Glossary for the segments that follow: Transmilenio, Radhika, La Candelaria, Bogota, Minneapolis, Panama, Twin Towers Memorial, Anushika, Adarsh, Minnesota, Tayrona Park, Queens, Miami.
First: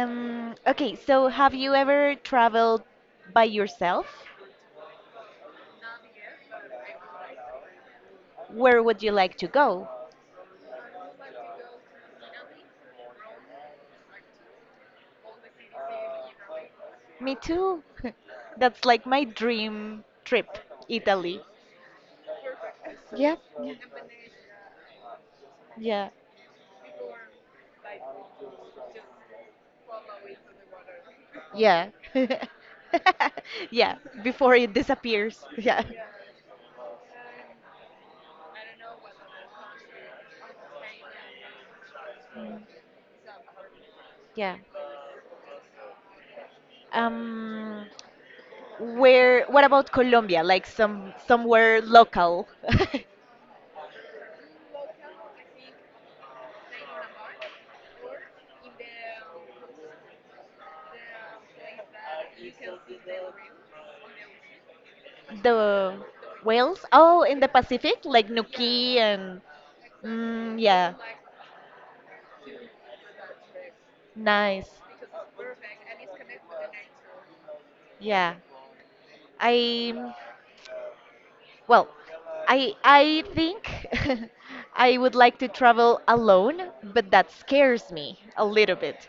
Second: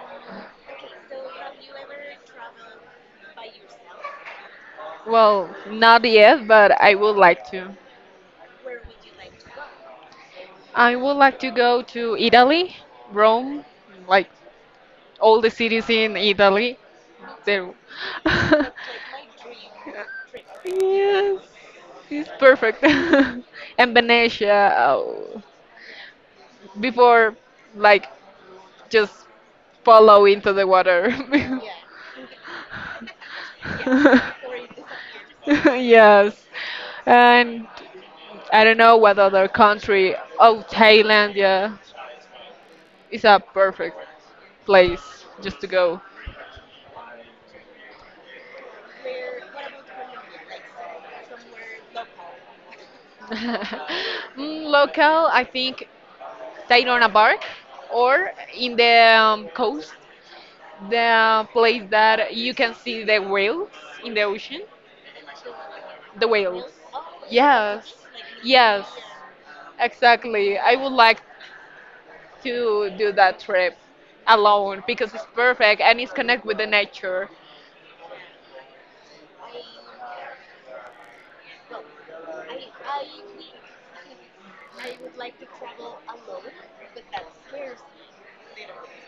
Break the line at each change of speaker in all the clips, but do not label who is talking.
Okay, so have you ever traveled by yourself?
Well, not yet, but I would like to.
Where would you like to go?
I would like to go to Italy, Rome, like all the cities in Italy.
Me
There.
too. That's like my dream trip,
Yes,
Italy.
it's perfect.
Yeah, yeah,
And Venetia, oh,
yeah.
before, like, just follow into the water.
Yeah, Yeah, before it disappears. Yeah.
yes. And I don't know what other country. Oh, Thailand, yeah. It's a perfect
Yeah.
place just to go.
Um, what about Colombia? Like somewhere local.
Local, I think Tayrona Bark or in the coast, the place that you can see the whales in the ocean.
The
The whales.
whales? Oh, in the
Yes,
Pacific, like
yes,
Nuki and
exactly.
Mm,
I would
yeah,
like to do that trip
nice.
alone because it's perfect and it's connected with the nature.
Yeah, I well, I think I would like to travel alone, but that scares me a little bit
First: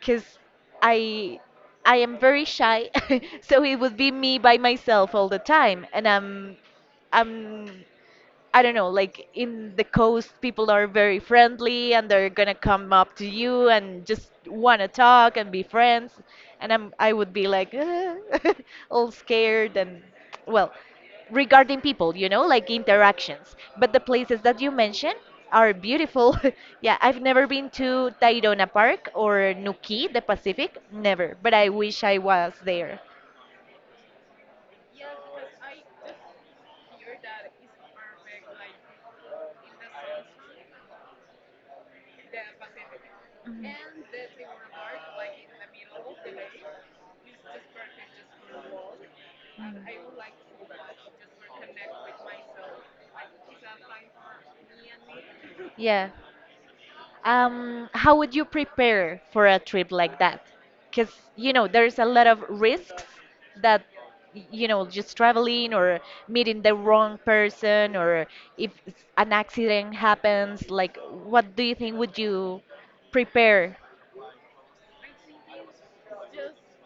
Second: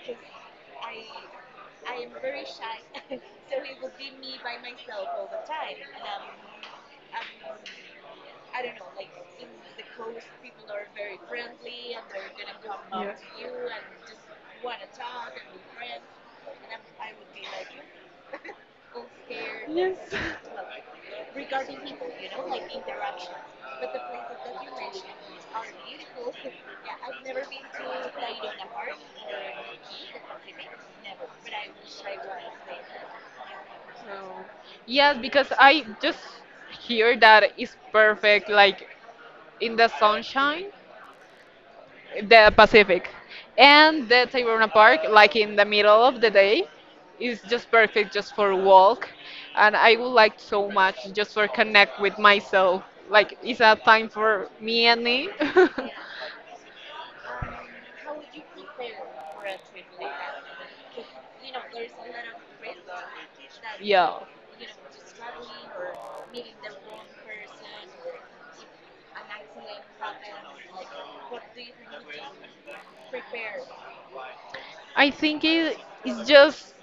because I I am very shy, so it would be me by myself all the time, and I'm I don't know, like in the coast, people are very friendly and they're gonna come up
Yeah.
to you and just wanna talk and be friends. I would be like, all scared
Yes.
and, well, regarding people, you know, like interactions. But the places that you mentioned are beautiful. Yeah, I've never been to Tayrona Park or Nuki, the Pacific, never. But I wish I was there.
So, yes, because I just hear that it's perfect, like in the sunshine, the Pacific, and the Tayrona Park, like in the middle of the day, is just perfect just for walk, and I would like so much just for connect with myself. Like it's a time for me and me.
Yeah. How would you prepare for a trip like that? Because, you know, there's a lot of risks that,
yeah.
y- you know, just traveling or meeting the wrong person or if an accident happens, like, what do you think would you prepare?
I think it is just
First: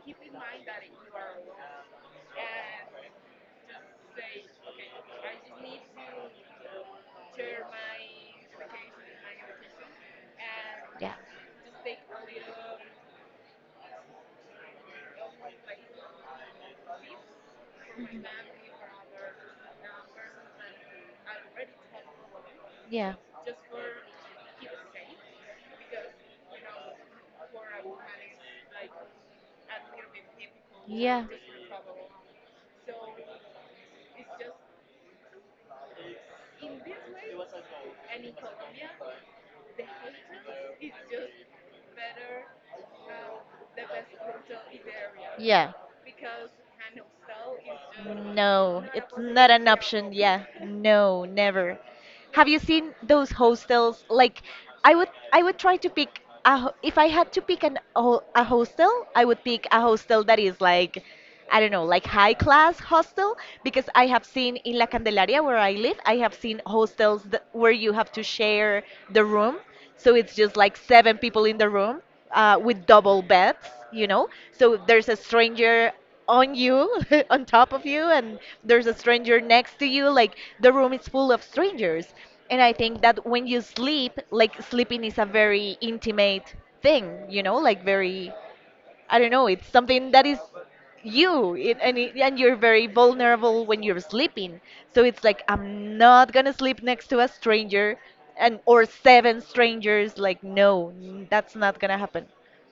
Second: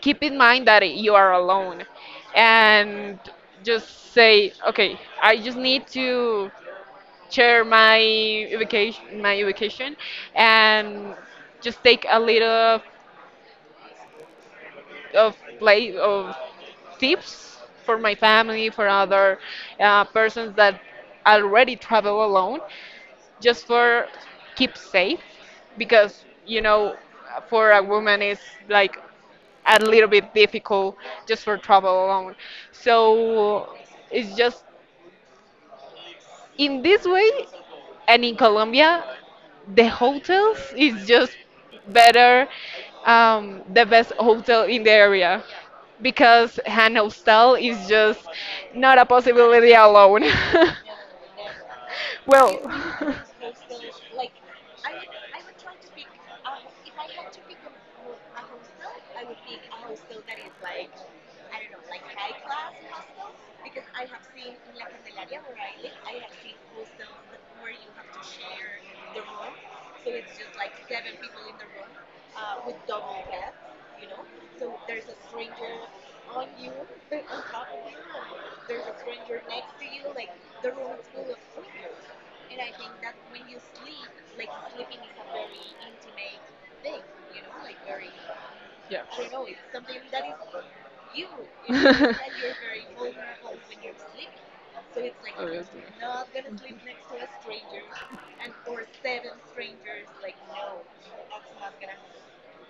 keep in mind that you are alone and just say, okay, I just need to share my vacation,
Yeah.
and just take a little of play of tips for my family, for other persons that already travel alone,
Yeah.
just for keep safe because you know for a woman it's like a little bit difficult
Yeah.
just for travel alone. So it's just in this way, and in Colombia, the hotels is just better, the best hotel in the area
Yeah.
because an hostel is just
No,
not a
it's not an
possibility
option.
alone.
Yeah, no, never. Have you seen
well,
those hostels? Like, I would try to pick a. ho- If I had to pick a hostel, I would pick a hostel that is like, I don't know, like high class hostel. Because I have seen in La Candelaria where I live, I have seen hostels where you have to share the room, so it's just like seven people in the room, with double beds, you know? So there's a stranger on you, on top of you, and there's a stranger next to you. Like the room is full of strangers. And I think that when you sleep, like sleeping is a very intimate thing, you know, like very
yeah.
I don't know, it's something that is you it, and it, and you're very vulnerable when you're sleeping. So it's like
Obviously.
I'm not going to sleep next to a stranger and or seven strangers, like no, that's not going to happen.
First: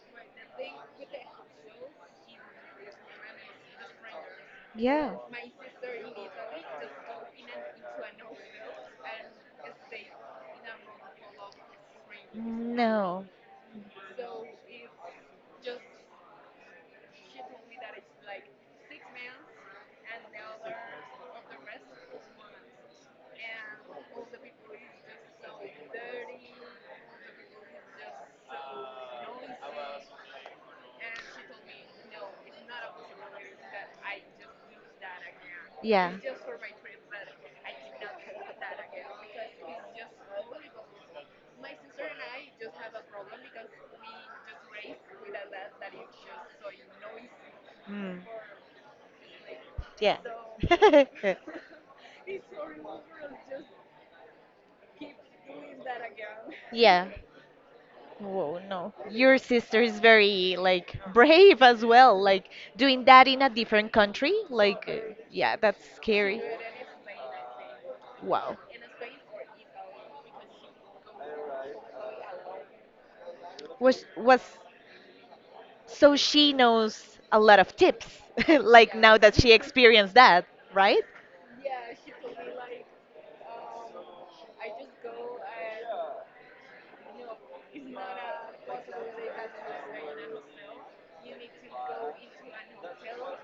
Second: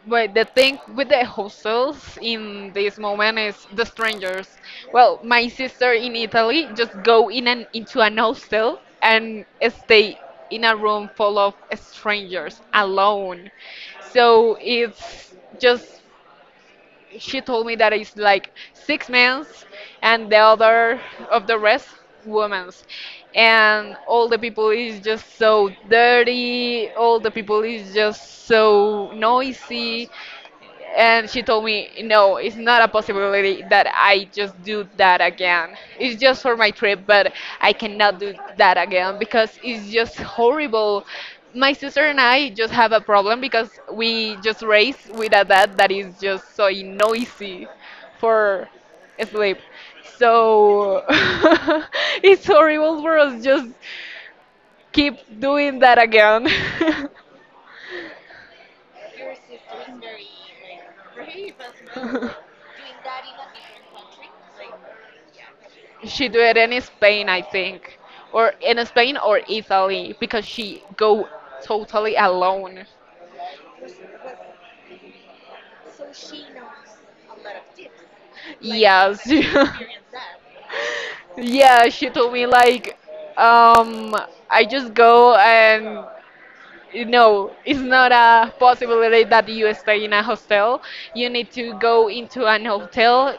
But the thing with the hostels in this moment is the strangers.
Yeah.
Well, my sister in Italy just go in an into an hostel and stay in a room full of strangers
No.
alone. So it's just she told me that it's like six men's and the other of the rest women's, and all the people is just so dirty, all the people is just so noisy, and she told me no, it's not a possibility that I just do that again.
Yeah.
It's just for my trip, but I cannot do that again because it's just horrible. My sister and I just have a problem because we just race with a dad that is just so noisy
Mm.
for sleep,
Yeah.
so
So
it's horrible for us just keep doing that again.
Yeah. Whoa, no. Your sister is very like brave as well, like doing that in a different country. Like, yeah, that's she
She
scary.
do
Do it
it in Spain, I think,
think. Wow.
or in Spain or Italy because she go totally alone.
Was So she knows a lot of tips, like now
Yes.
that she Yeah. experienced that, right?
Yeah, she told me like, um, I just go and no, it's not a possibility that you stay in a hostel. You need to go into an hotel,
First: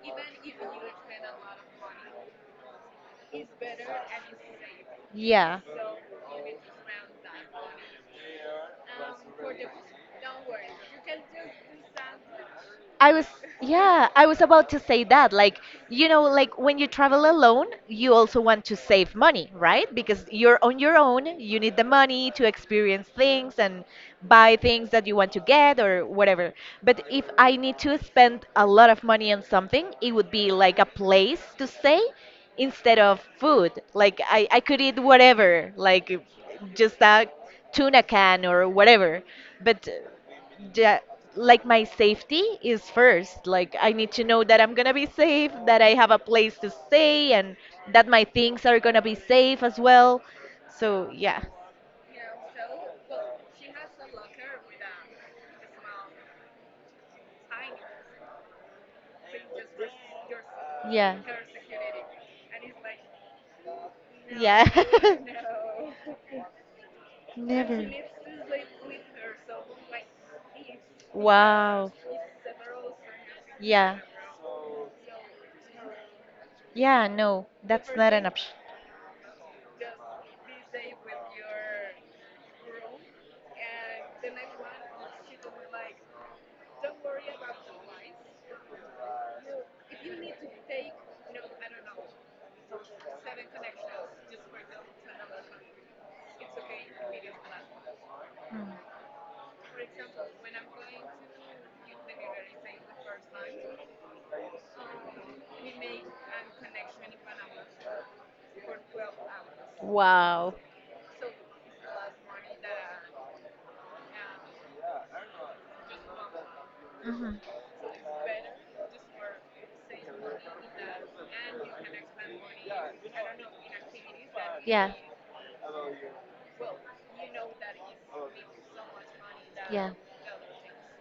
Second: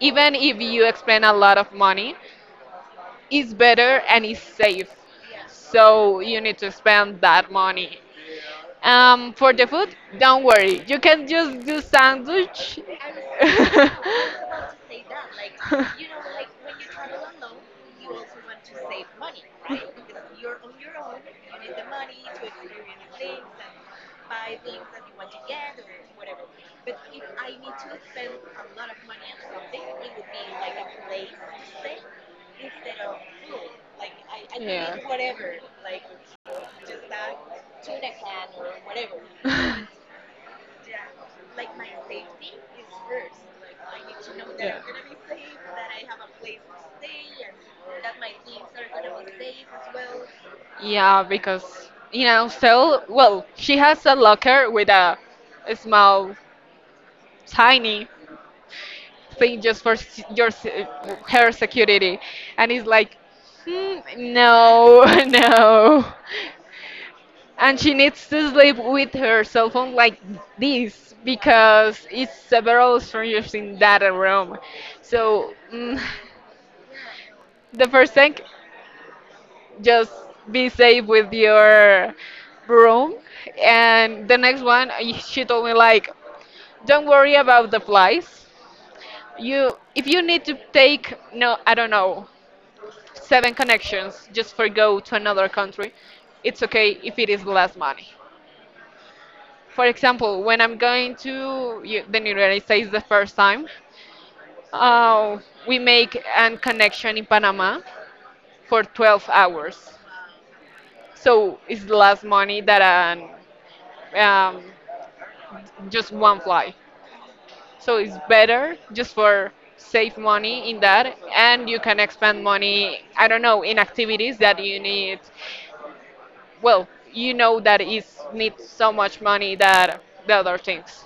even if you spend a lot of money. It's better and it's safe,
Yeah.
so you need to spend that money. For the food, don't worry. You can just do sandwich.
I was, yeah, I was about to say that. Like, you know, like when you travel alone, you also want to save money, right? Because you're on your own, you need the money to experience things and buy things that you want to get or whatever. But if I need to spend a lot of money on something, it would be like a place to stay instead of food. Like, I could eat whatever, like just a tuna can or whatever.
yeah.
But ja- like my safety is first. Like I need to know that
Yeah.
I'm gonna be safe, that I have a place to stay, and that my things are gonna be safe as well. So
Yeah,
yeah,
because you know, so well, she has a locker with a small, tiny thing just for
yeah,
her security, and it's like, hmm,
yeah.
no, no. And she needs to sleep with her cell phone like this
Wow.
because it's several strangers in that
Yeah.
room. So
Yeah, no,
the
that's
first
not an
thing,
option.
just be safe with your room. And the next one, she told me like, don't worry about the flies. You, if you need to take no, I don't know, seven connections just for go to another country, it's okay if it is less money. For example, when I'm going to the United
Mm.
States the first time, uh, we make a connection in Panama for 12 hours.
Wow.
So it's less money than um, um, just one flight.
Mhm.
So it's better just for save money in that, and you can expend money. I don't know in activities that you
Yeah.
need. Well, you know that it needs so much money
Yeah.
that the other things.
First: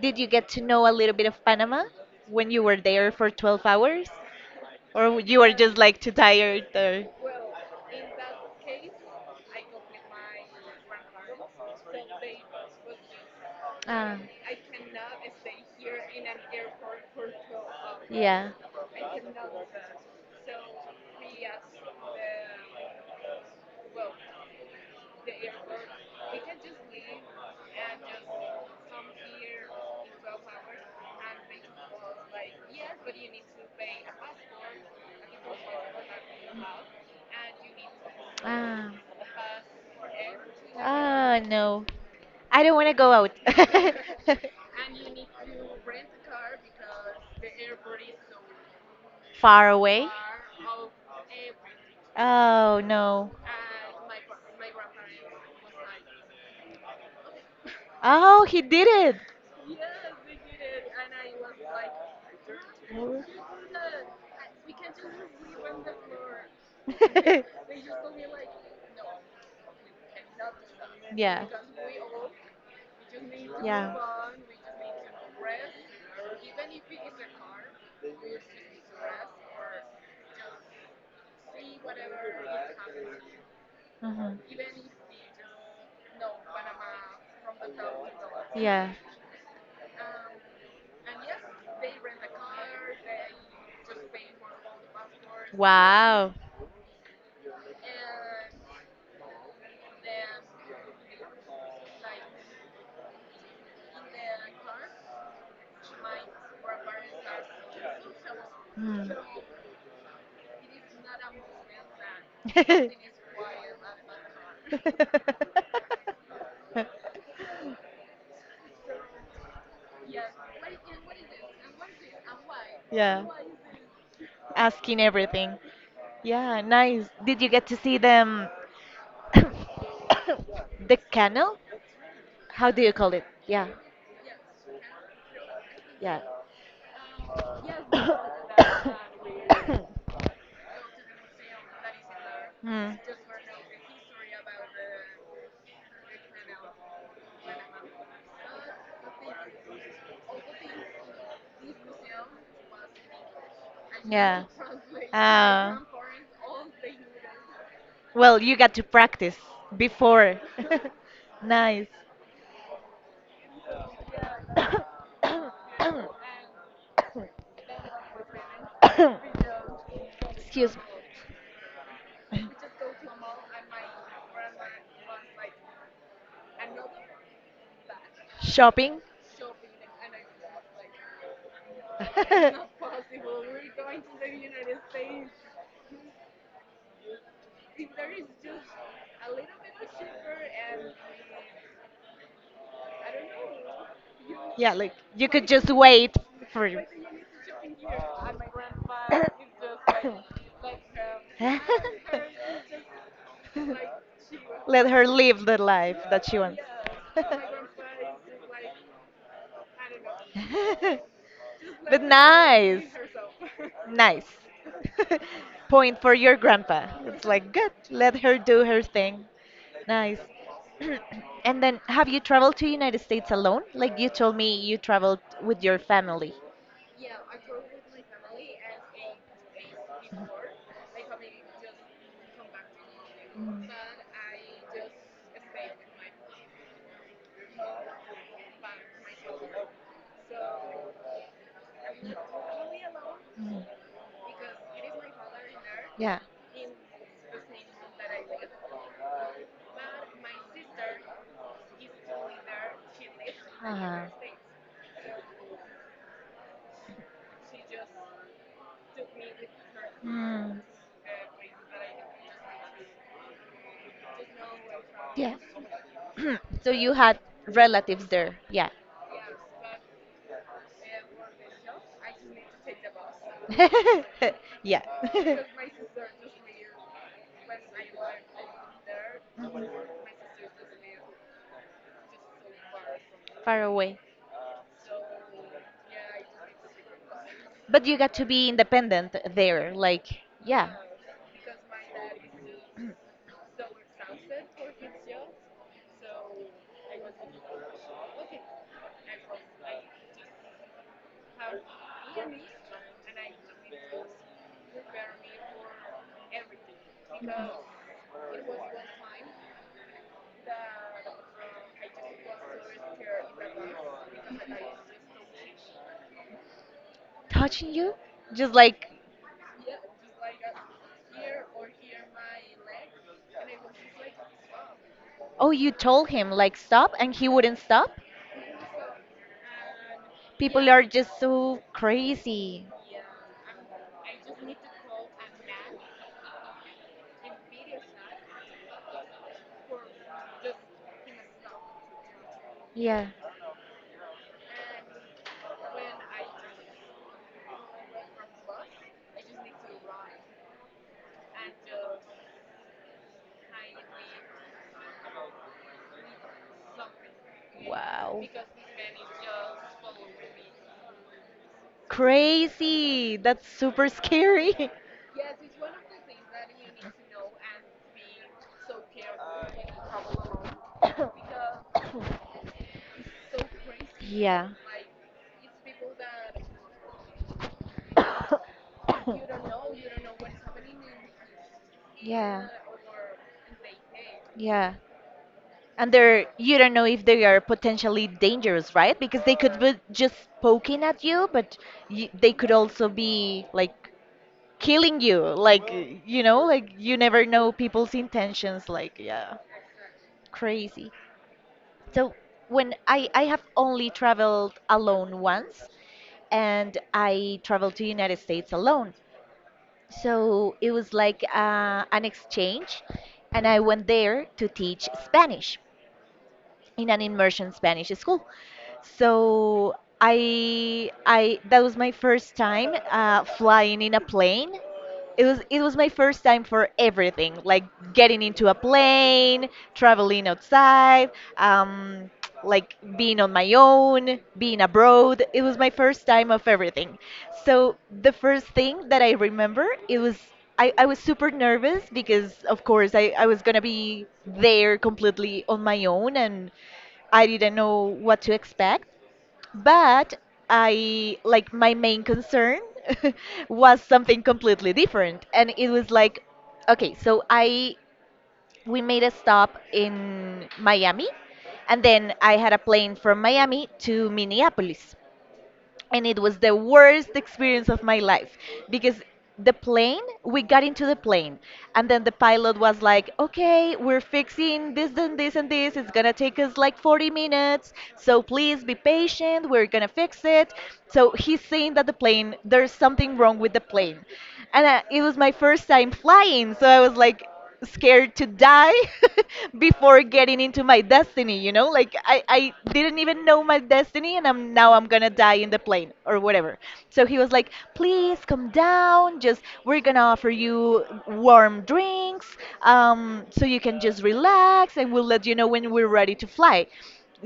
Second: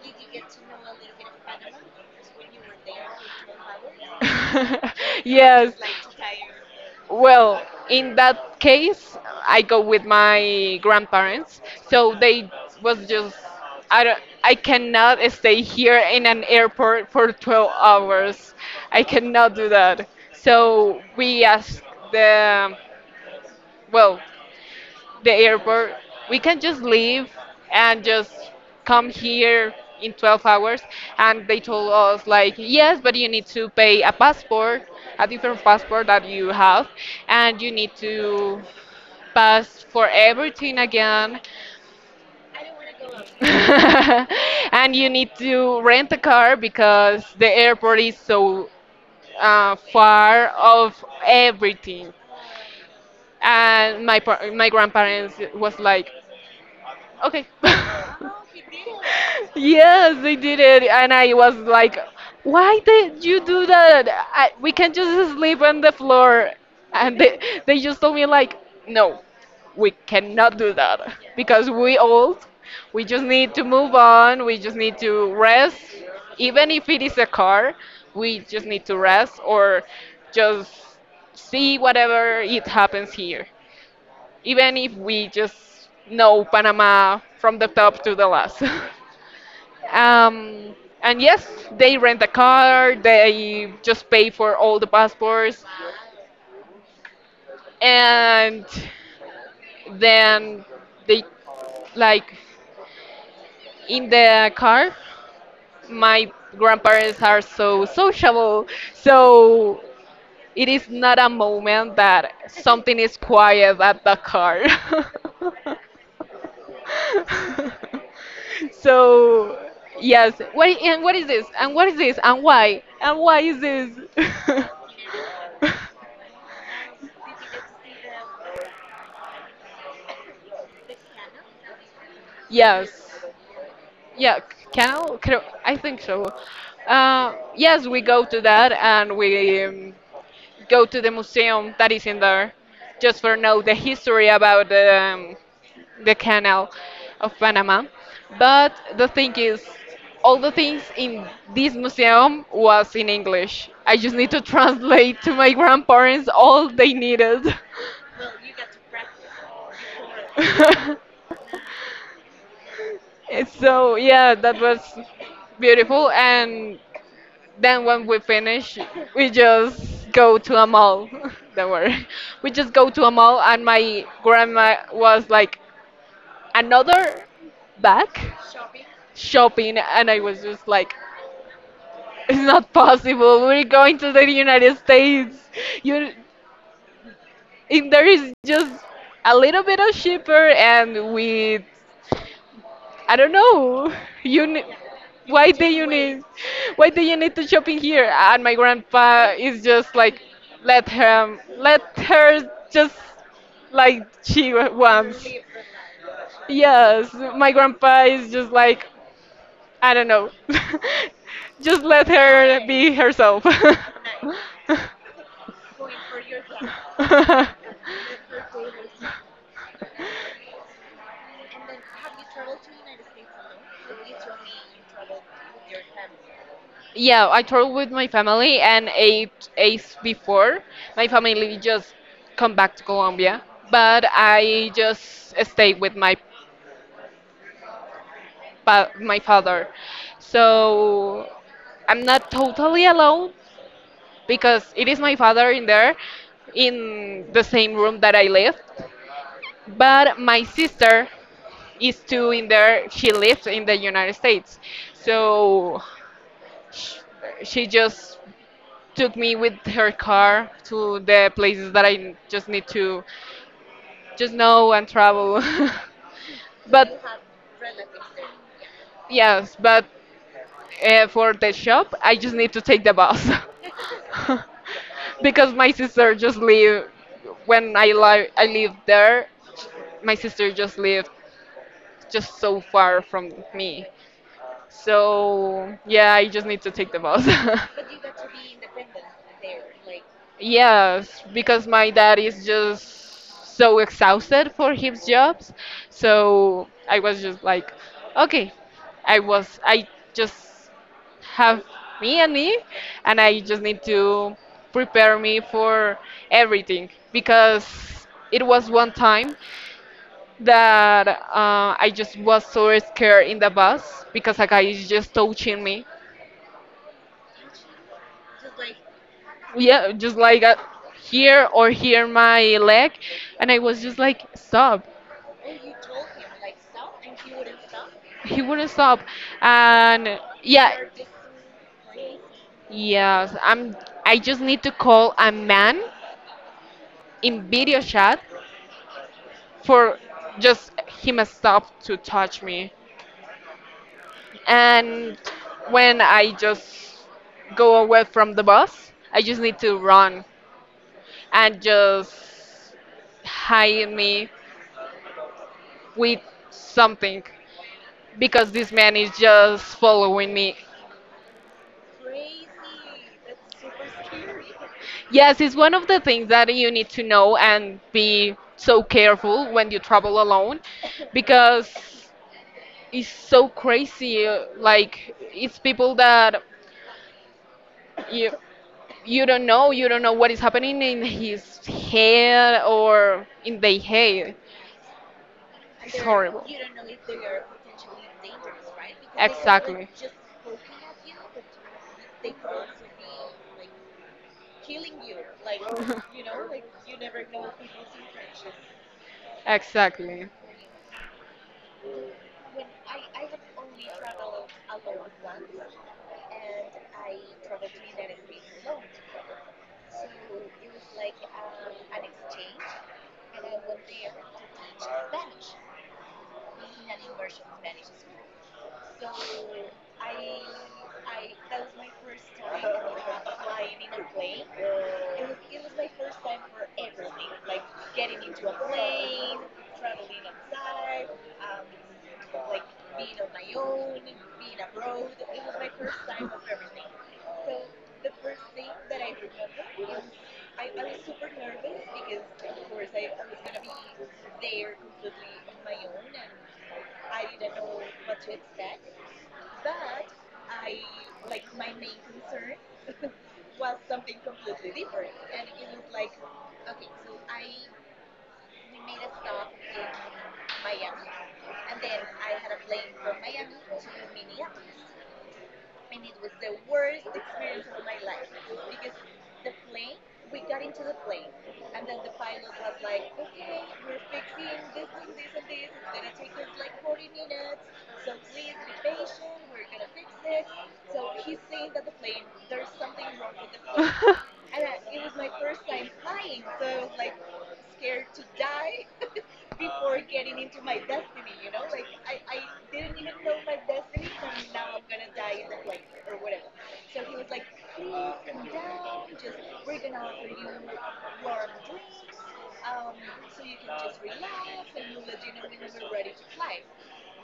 Did you get to know a little bit of Panama when you were there for 12 hours? Or you were
yes.
just like too tired or?
Well, in that case, I go with my grandparents. So they was just I
Ah.
don't I cannot stay here in an airport for 12
Yeah.
hours. I cannot do that. So we asked the well, the airport. We can just leave and just come here in 12 hours. And they told us, like, yes, but you need to pay a passport, a different passport that you have, and you need to
Ah.
pass for everything
Ah,
again.
no. I don't want to go out.
And you need to rent a car because the airport is so
Far away?
far of everything.
Oh, no.
And my my grandparents was like, okay.
Oh, he did
Yes, they did it, and I was like, "Why did you do that? I, we can just sleep on the floor." And
it.
they just told me like, "No, we cannot do that
Yeah.
because we old. We just need to move
Yeah.
on. We just need to rest. Even if it is a car, we just need to rest or just see whatever it happens here.
Mhm.
Even if we just know Panama from the top to the last."
Yeah.
Um, and yes, they rent a car, they just pay for all the passports,
Wow.
and then they like in the car. My grandparents are so sociable,
Hmm.
so it is not a moment that something is quiet at the car. so yes, what and what is this and what is this and
Yeah.
why is this.
Asking everything. Yeah, nice. Did you get to see them the canal? How do you
yes,
call it? Yeah,
yeah, canal I think
yeah.
so. Yes, we go to that, and we go to the museum that is in there
Hmm.
just for know the history about the canal of Panama. But the thing is, all the things in this museum was in English. I just need to
Yeah.
translate to my
Ah.
grandparents all they needed.
Well, you got to practice before. Nice.
And so yeah, that was beautiful. And then when we finish, we just go to a
Excuse me.
mall. Don't worry, we just go to a mall, and my grandma was like, another back
Shopping.
shopping, and I was just like It's not possible. We're going to the United States. You, and there is just a little bit of cheaper, and we, I don't know. You,
Yeah, like you
why
could
do
just
you
wait
need,
for
why do you need to shopping here? And my grandpa is just like, let him, let her just like she
Let her
wants.
live the life that she wants.
Yes, my grandpa is just like, I don't know. Just let
But
her
nice.
be herself.
Nice. Point for your grandpa. It's like, good, let her do her thing. Nice. And then, have you traveled to United States alone? Like you told me you traveled with your family.
yeah, I toured with my family, and eight eighth before my family just come back to Colombia,
Mm.
but I just stayed with my my father, so I'm not totally alone
Mm.
because it is my father in there
Yeah.
in the same room that I live, but my sister is two in there. She lived in the
Ah.
United States, so sh- she just took me with her car
Mm.
to the places that I just need to just know and
Yeah.
travel.
So you
but
had relatives there. Yeah.
yes, but for the shop, I just need to take the bus.
Yeah.
Because my sister just live when I live there.
Mhm.
My sister just lived just so far from
Far
me.
away.
So yeah, I just need to take the bus.
But you got to be independent there. Like, yeah.
Yes, because my dad is just so exhausted for his jobs. So I was just like, okay, I just have me and me, and I just need to prepare me for everything because it was one time that I just was so scared in the bus because a guy is just touching me.
Touching you just like
Yeah, just like here or here my leg, and I was just like, stop.
oh you told him like stop and he wouldn't stop
He wouldn't stop, and
people
yeah,
are just so crazy
yes, I'm. I just need to call a man in video chat for just him stop to touch me.
yeah
And when I just go away from the bus, I just need to run and just hide me with something
wow
because this man is just following me.
crazy that's super scary.
Yes, it's one of the things that you need to know and be so careful when you travel alone because it's so crazy.
Yeah.
Like, it's people that you you don't know, you don't know what is happening in his
Yeah.
head or in their head.
Yeah. And
It's
they're
horrible.
you don't know if they are potentially dangerous, right? Because they could be
Exactly.
just poking at you, but y they could also be like killing you. Like, you know, like you never know people's intentions. Like, yeah, crazy. So when I have only traveled alone once, and I traveled to United States alone. So it was like an exchange, and I went there to teach Spanish in an immersion Spanish school. So I that was my first time flying in a plane, it was my first time for everything, like getting into a plane, traveling outside, um, like being on my own, being abroad. It was my first time of everything. So the first thing that I remember, it was I was super nervous because of course I was gonna be there completely on my own and I didn't know what to expect. But I like my main concern was something completely different. And it was like, okay, so I we made a stop in Miami and then I had a plane from Miami to Minneapolis, and it was the worst experience of my life because the plane we got into the plane, and then the pilot was like, okay, we're fixing this and this and this, it's gonna
Exactly.
take us like 40 minutes, so please be patient, we're gonna fix it. So he's saying that there's something wrong with the plane, and it was my first time flying, so I was like scared
I'm
to die before getting into my destiny, you know, like I didn't even know my destiny, and I'm now I'm gonna die in the plane or whatever. So he was like, please come down, just we're gonna offer you warm drinks, so you can just relax and we'll let you know when we're ready to fly.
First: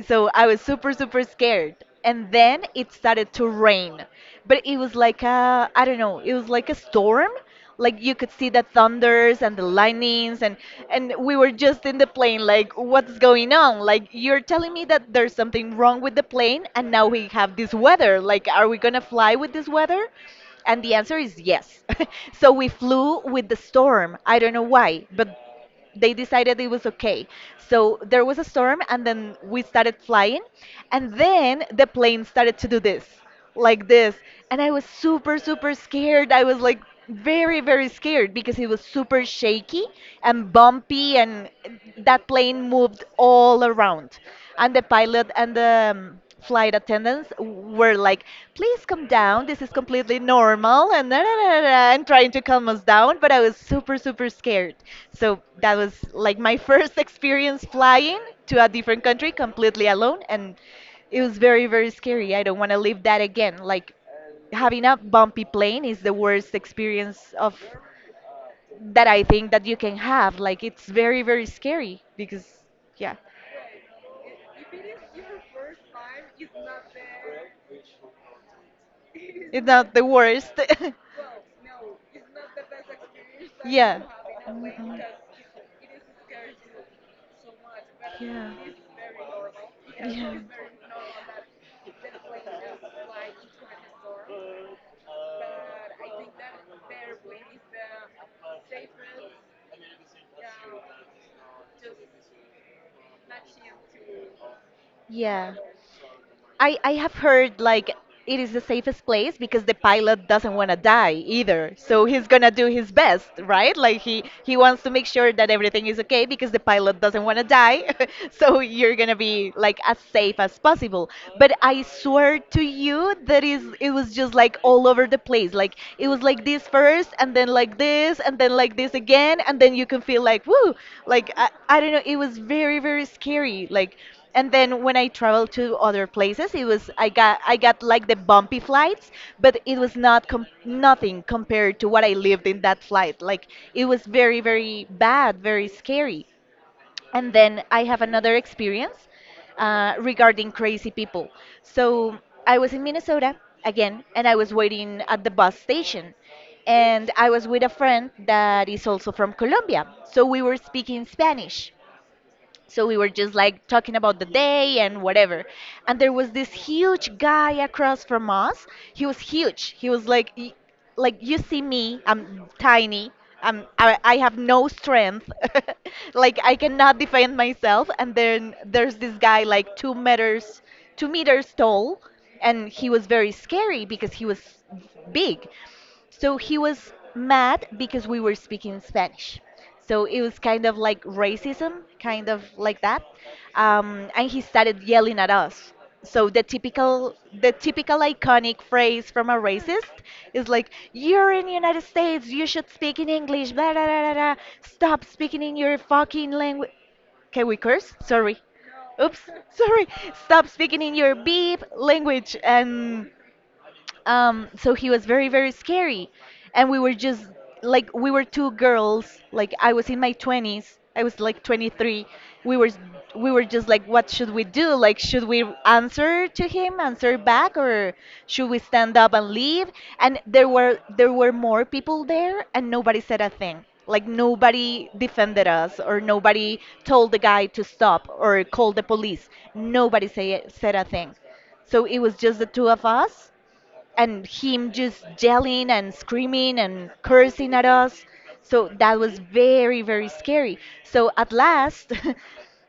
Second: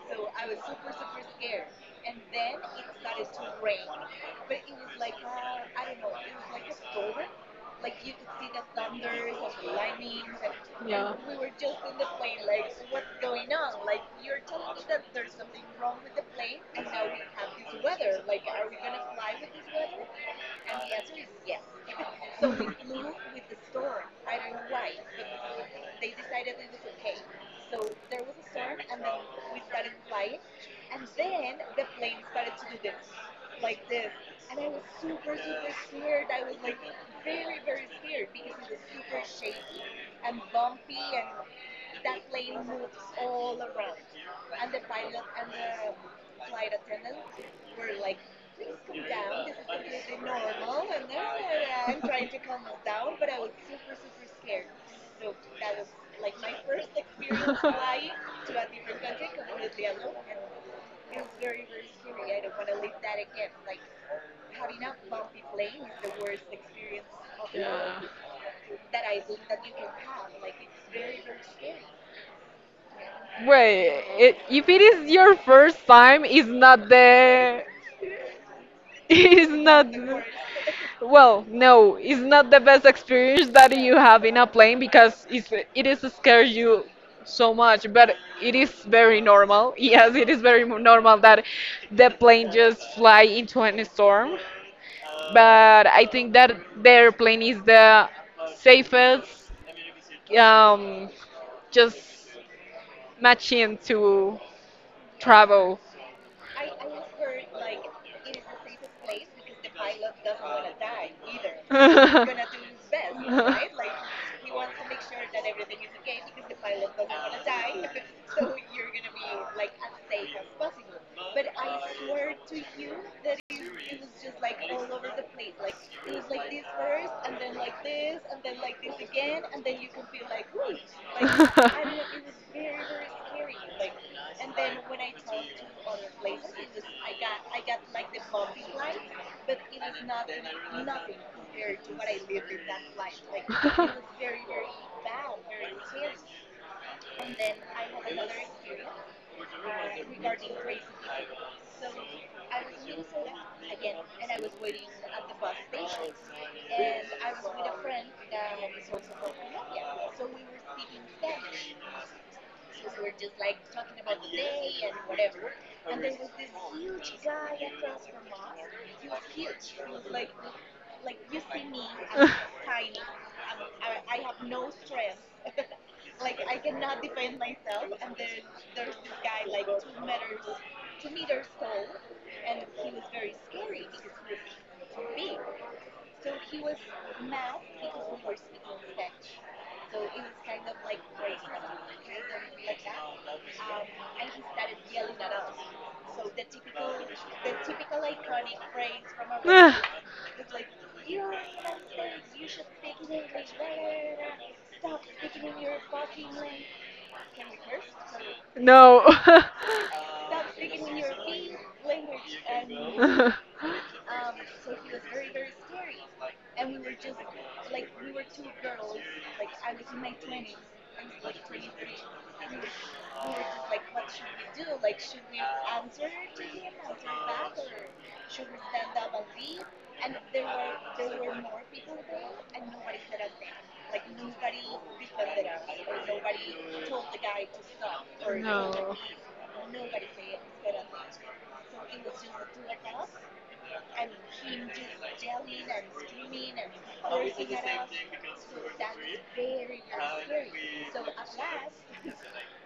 So I was super, super scared. And then it started to rain. But it was like a, I don't know, it was like a storm. Like you could see the thunders and the lightnings and we were just in the plane like what's going on? Like you're telling me that there's something wrong with the plane and now we have this weather. Like are we going to fly with this weather? And the answer is yes. So we flew with the storm. I don't know why, but they decided it was okay. So there was a storm, and then we started flying, and then the plane started to do this, like this, and I was super, super scared. I was like very, very scared because it was super shaky and bumpy, and that plane moved all around, and the pilot and the flight attendants were like, please come down. This is completely normal. And, da, da, da, da, da, and trying to calm us down. But I was super, super scared. So that was like my first experience flying to a different country completely alone. And it was very, very scary. I don't want to live that again. Like having a bumpy plane is the worst experience of that I think that you can have. Like it's very, very scary because, yeah,
Wait, if it is your first time, it's not the. It's
it's
not.
not the worst.
Well, no, it's not the best experience that you
Yeah.
have in a plane
Mhm.
because it is scares you so much, but
Yeah.
it is very normal. Yes, it
Yeah.
is very normal that the plane just fly into a storm, but I think that the airplane is the safest um, just matching to
Yeah.
travel.
I have heard like it is the safest place because the pilot doesn't want to die either. So he's going to do his best, right? Like he wants to make sure that everything is okay because the pilot doesn't want to die. So you're going to be like as safe as possible. But I swear to you that is it was just like all over the place. Like it was like this first and then like this and then like this again and then you can feel like woo. Like I don't know, it was very very scary. Like and then when I traveled to other places, it was I got like the bumpy flights, but it was not nothing compared to what I lived in that flight. Like it was very very bad, very scary. And then I have another experience regarding crazy people. So I was in Minnesota again, and I was waiting at the bus station, and I was with a friend that is also from Colombia. So we were speaking Spanish. So we were just like talking about the day and whatever. And there was this huge guy across from us. He was huge. He was like, like you see me, I'm tiny. I have no strength. Like I cannot defend myself. And then there's this guy like 2 meters, 2 meters tall, and he was very scary because he was big. So he was mad because we were speaking Spanish. So it was kind of like racism, kind of like that. And he started yelling at us. So the typical iconic phrase from a racist is like, "You're in the United States. You should speak in English. Blah, blah, blah, blah, blah. Stop speaking in your fucking language." Can we curse? Sorry.
no.
Oops.
Stop.
Sorry. Stop speaking in your beep language, and so he was very, very scary. And we were just like, we were two girls. Like, I was in my 20s. I was like 23. We were, we were just like, what should we do? Like, should we answer to him, answer back, or should we stand up and leave? And there were more people there, and nobody said a thing. Like, nobody defended us, or nobody told the guy to stop, or call the police. Said a thing. So it was just the two of us, and him just yelling and screaming and cursing at us. So that was very, very scary. So at last,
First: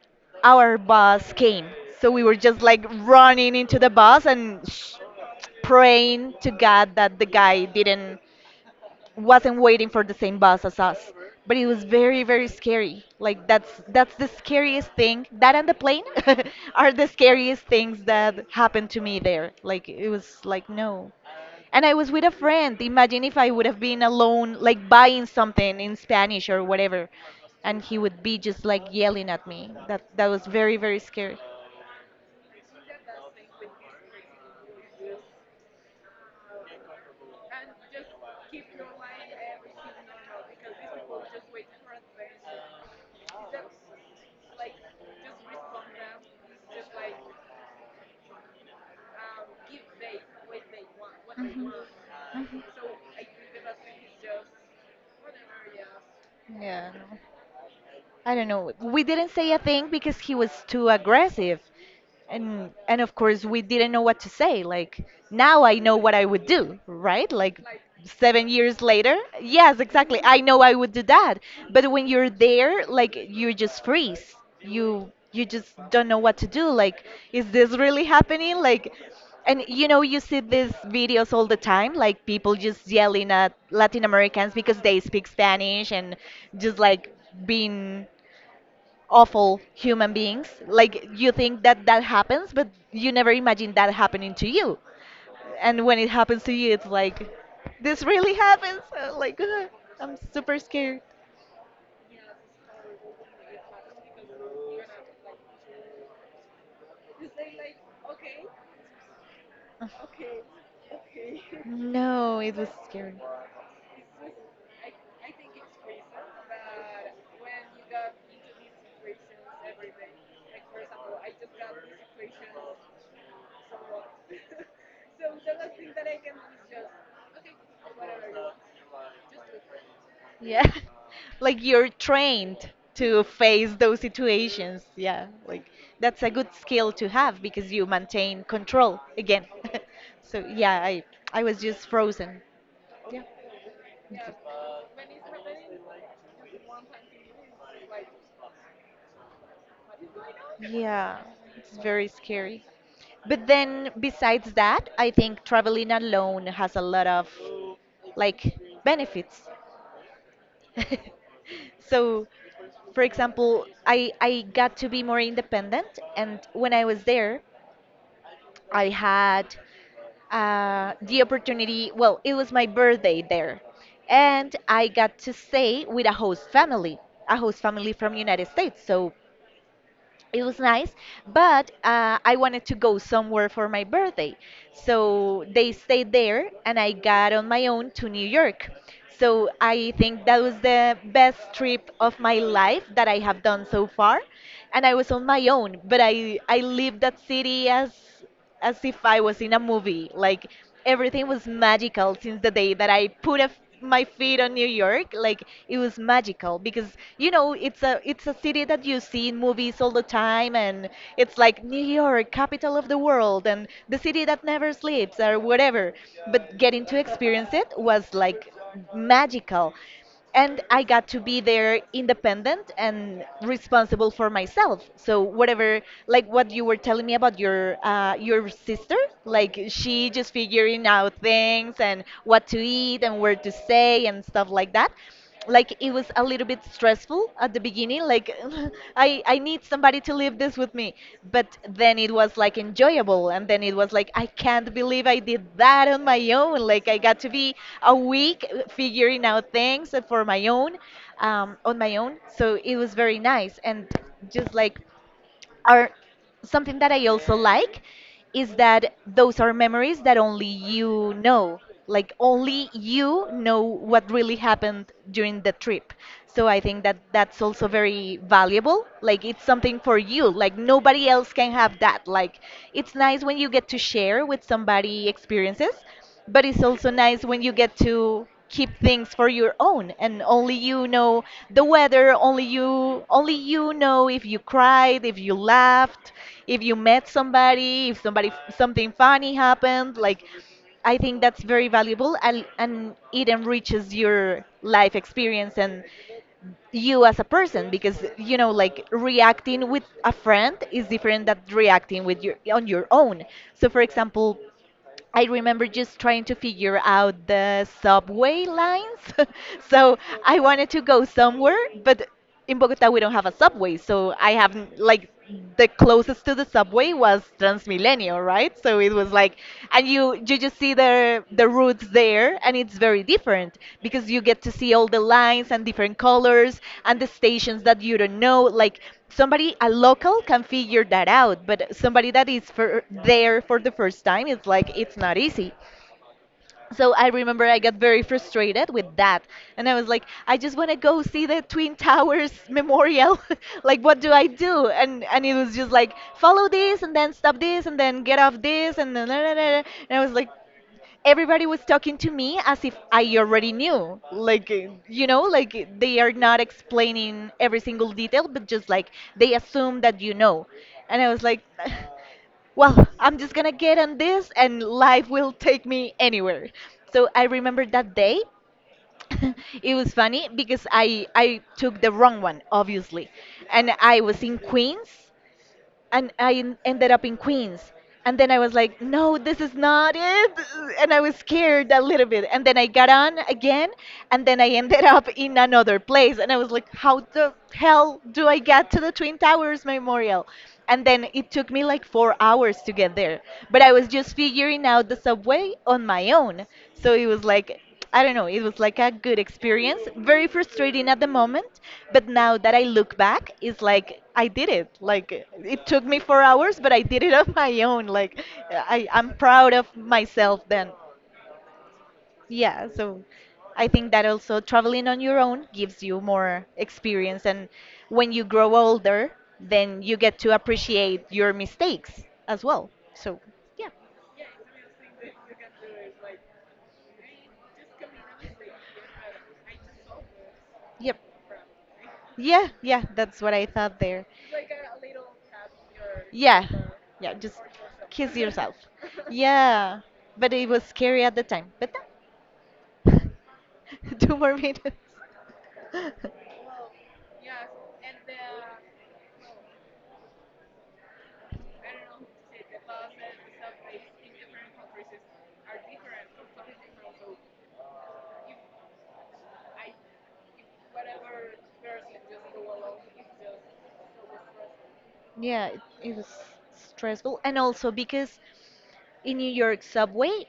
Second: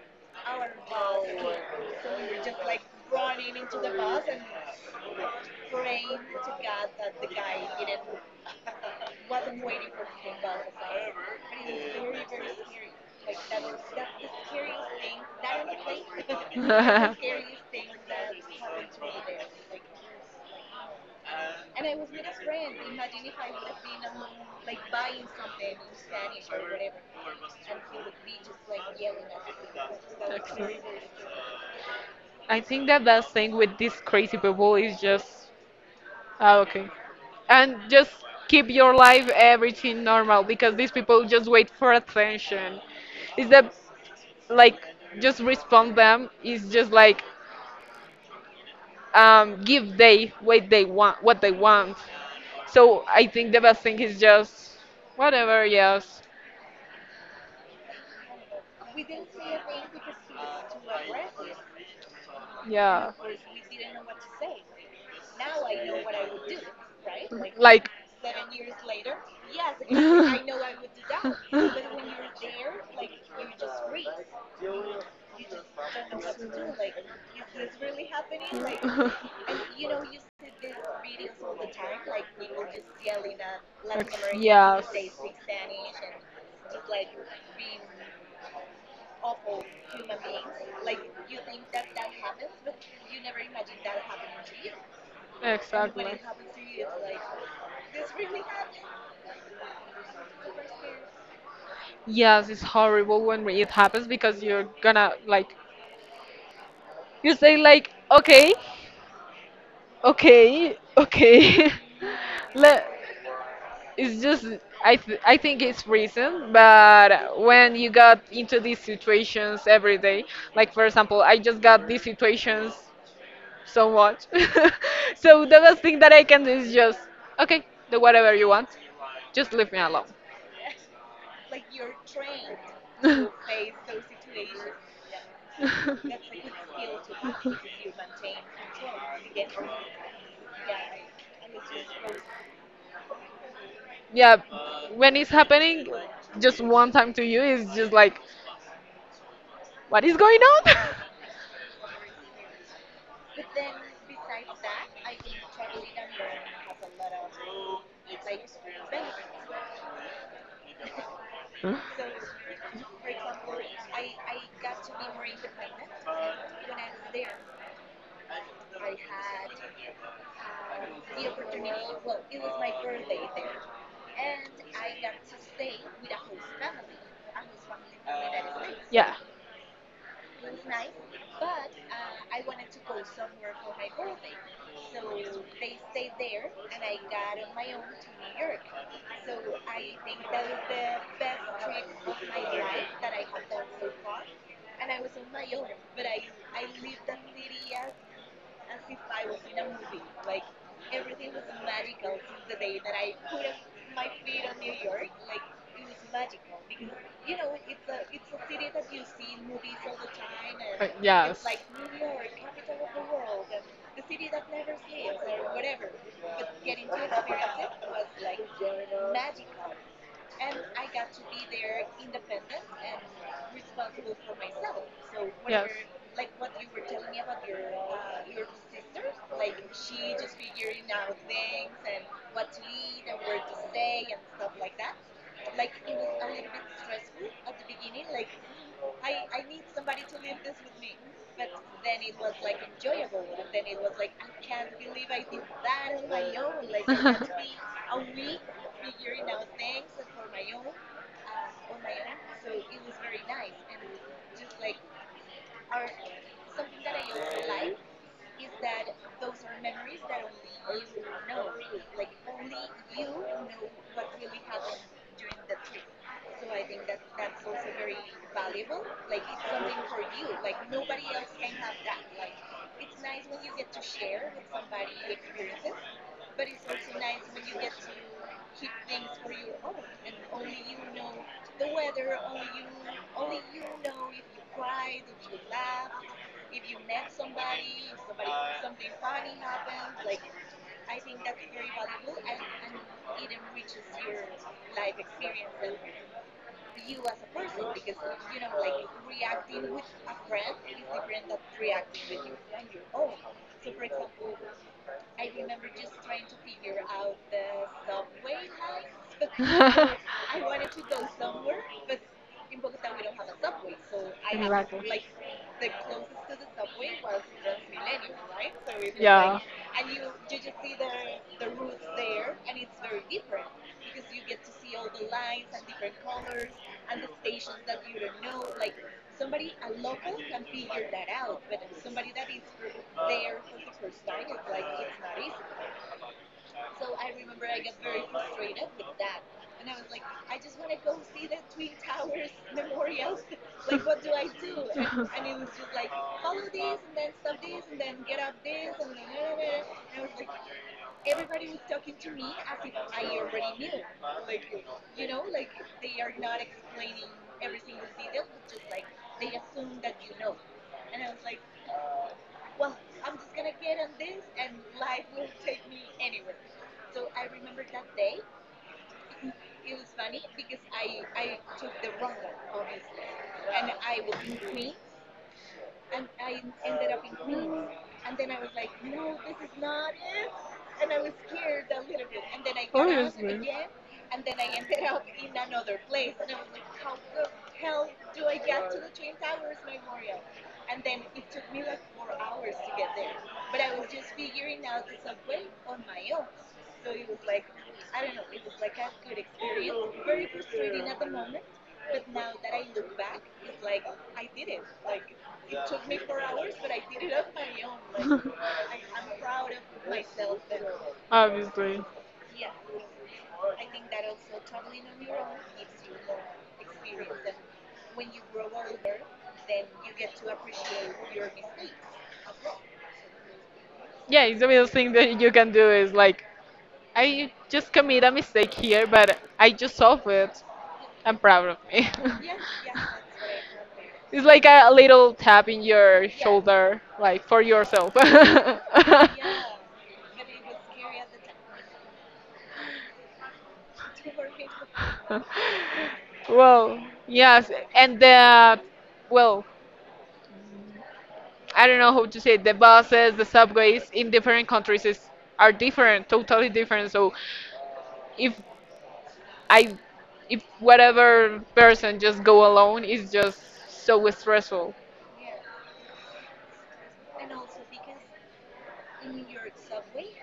our bus came. So we were just like running into the bus and praying to God that the guy didn't wasn't waiting for the same bus as us. But it was very, very scary. Like that's the scariest thing. That and the plane are the scariest things that happened to me there. Like it was like no. And I was with a friend. Imagine if I would have been alone, like buying something in Spanish or whatever, and he would be just like yelling at me. That was very,
Excellent.
very scary.
I think the best thing with these crazy people is just, ah, okay, and just keep your life everything normal because these people just wait for attention. Is that like just respond them? Is just like give they what they want, what they want, so I think the best thing is just whatever. Yes,
Yeah. I don't know. We didn't say a thing because he was too aggressive. And
yeah,
of course we didn't know what to say, like now I know what I would do, right? Like
like
seven years later, yes, exactly, I
Ex-
know I would do that. But when you're there, like you just freeze. You just don't know what to do, like is this really happening? Like, and you know you see these videos all the time, like people just yelling at Latin Americans
yeah,
because they speak Spanish and just like being awful human beings. Like you think that that happens, but you never imagine that happening to you. And
exactly.
when it happens to you, it's like, this really happens. Like, I'm super scared.
Yes, it's horrible when it happens because you're gonna like you say like okay,
Ugh.
okay, okay.
No, it was
Le-
scary.
it's just I think it's reason, but when you got into these situations every day, like for example, I just got these situations so much. So the best thing that I can do is just okay, do whatever you want. Just leave me alone.
Yeah. Like you're trained to face those situations. Yeah. Like that's a good skill to have because you maintain control again. So yeah, I was just frozen. Yeah.
yeah, when it's happening just one time to you, it's just like, what is going on?
Yeah, it's very scary. But then, besides that, I think traveling alone has a lot of like benefits. So, for example, I got to be more independent, and when I was there, I had the opportunity. Well, it was my birthday there, and I got to stay with a host family from United States.
yeah.
So it was nice, but I wanted to go somewhere for my birthday, so they stayed there and I got on my own to New York. So I think that was the best trip of my life that I have done so far. And I was on my own, but I lived that city as if I was in a movie. Like everything was magical since the day that I put a f my feet on New York. Like it was magical because you know it's a city that you see in movies all the time, and it's like New York, capital of the world, and the city that never sleeps or whatever. But getting to experience it was like magical, and I got to be there independent and responsible for myself. So whatever, like what you were telling me about your sister, like she just figuring out things and what to eat and where to stay and stuff like that. Like it was a little bit stressful at the beginning, like I need somebody to live this with me. But then it was like enjoyable, and then it was like I can't believe I did that on my own. Like I got to be a week figuring out things for my own, on my own. So it was very nice and just like are something that I also like is that those are memories that only you know. Like only you know what really happened during the trip. So I think that that's also very valuable. Like it's something for you. Like nobody else can have that. Like it's nice when you get to share with somebody experiences, but it's also nice when you get to keep things for your own and only you know the weather, only you, only you know if you cried, if you laughed, if you met somebody, if somebody something funny happened. Like I think that's very valuable, and it enriches your life experience and you as a person because you know like reacting with a friend is different than reacting with your on your own. So for example, I remember just trying to figure out the subway lines. So I wanted to go somewhere, but in Bogota we don't have a subway, so I have
Exactly.
like the closest to the subway was Transmilenio, right? So it was like,
Yeah.
and you just see the roots there, and it's very different because you get to see all the lines and different colors and the stations that you don't know. Like somebody a local can figure that out, but somebody that is for there for the first time, it's like it's not easy. So I remember I got very frustrated with that, and I was like I just want to go see the twin towers memorial. Like what do I do? And it was just like follow this and then stop this and then get off this and then, and I was like everybody was talking to me as if I already knew. Like, you know, like they are not explaining every single detail, but just like they assume that you know. And I was like, well, I'm just gonna get on this and life will take me anywhere. So I remember that day. It was funny because I took the wrong one, obviously. And I was in Queens, and I ended up in Queens. And then I was like, no, this is not it. And I was scared a little bit. And then I got on again, and then I ended up in another place. And I was like, how the hell do I get to the Twin Towers Memorial? And then it took me like 4 hours to get there. But I was just figuring out the subway on my own. So it was like, I don't know, it was like a good experience. Very frustrating at the moment, but now that I look back, it's like I did it. Like it took me 4 hours, but I did it on my own. Like
Obviously.
I'm proud of myself then.
Obviously.
Yeah, so I think that also traveling on your own gives you more experience. And when you grow older, then you get to appreciate your mistakes as well. So, yeah,
Yeah, it's the best thing that you can do is like, I just commit a mistake here, but I just solved it.
yep.
I'm proud of me.
Yeah, yeah, that's what I thought there.
It's like a little tap in your
Yeah,
shoulder,
yeah,
like
just
for yourself.
kiss yourself. Yeah, but it was scary at the time. But now, two more minutes.
Well, yes, well, I don't know how to say it, the buses, the subways in different countries are different, totally different. So if I if whatever person just go alone is just so stressful.
Yeah, it was stressful. And also because in New York subway,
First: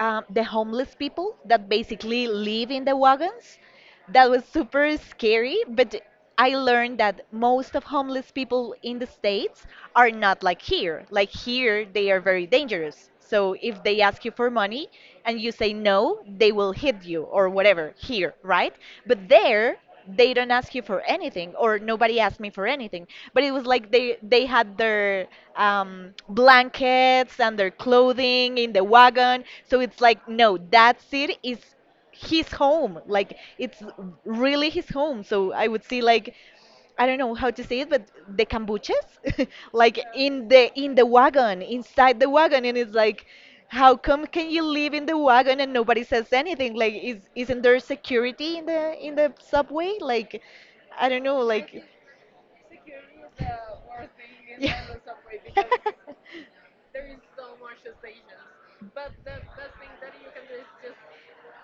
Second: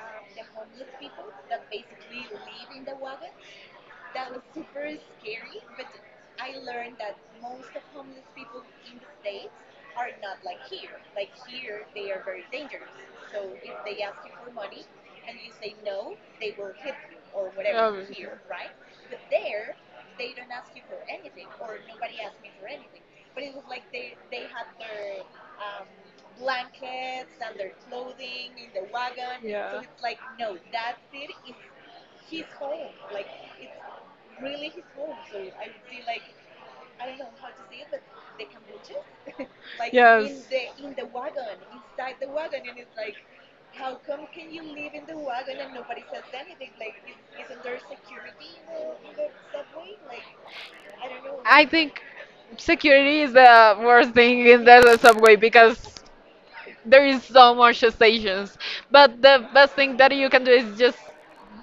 the homeless people that basically live in the wagons. That was super scary, but I learned that most of homeless people in the States are not like here. Like here, they are very dangerous. So if they ask you for money and you say no, they will hit you or whatever here, right? But there, they don't ask you for anything, or nobody asked me for anything, but it was like they had their blankets and their clothing in the wagon. So it's like no, that city is his home. Like it's really his home. So I would see like I don't know how to say it, but the kombuchas, like in the wagon, inside the wagon, and it's like, how come can you live in the wagon and nobody says anything? Like, is isn't there security in the subway? Like, I don't know, like.
Think security is the worst thing in
Yeah.
the subway because there is so much stations, but the best thing that you can do is just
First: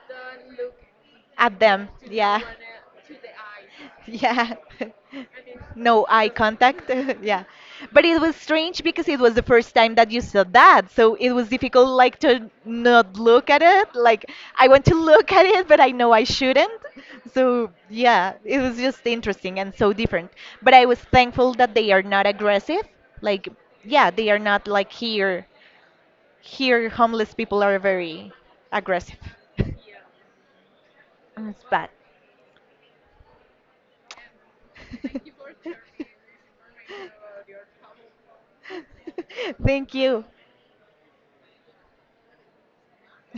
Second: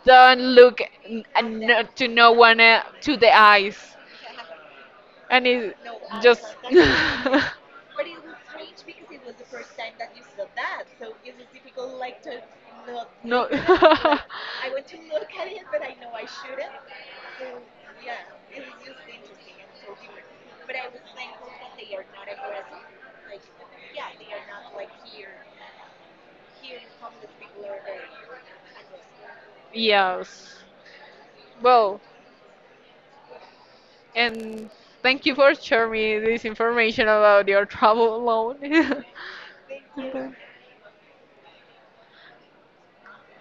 don't look n- and
At
no-
them,
to no
yeah.
one to the eyes,
Yeah.
and it
No eye
just
contact. Yeah. But it was strange because it was the first time that you saw that. So it was difficult like to not
no
look at it. Like I want to look at it, but I know I shouldn't. So yeah, it was just interesting and so different. But I was thankful that they are not aggressive. Like yeah, they are not like here. Here homeless people are very aggressive.
yes.
It's bad.
Well, and thank you for sharing me this information about your travel alone.
Thank you.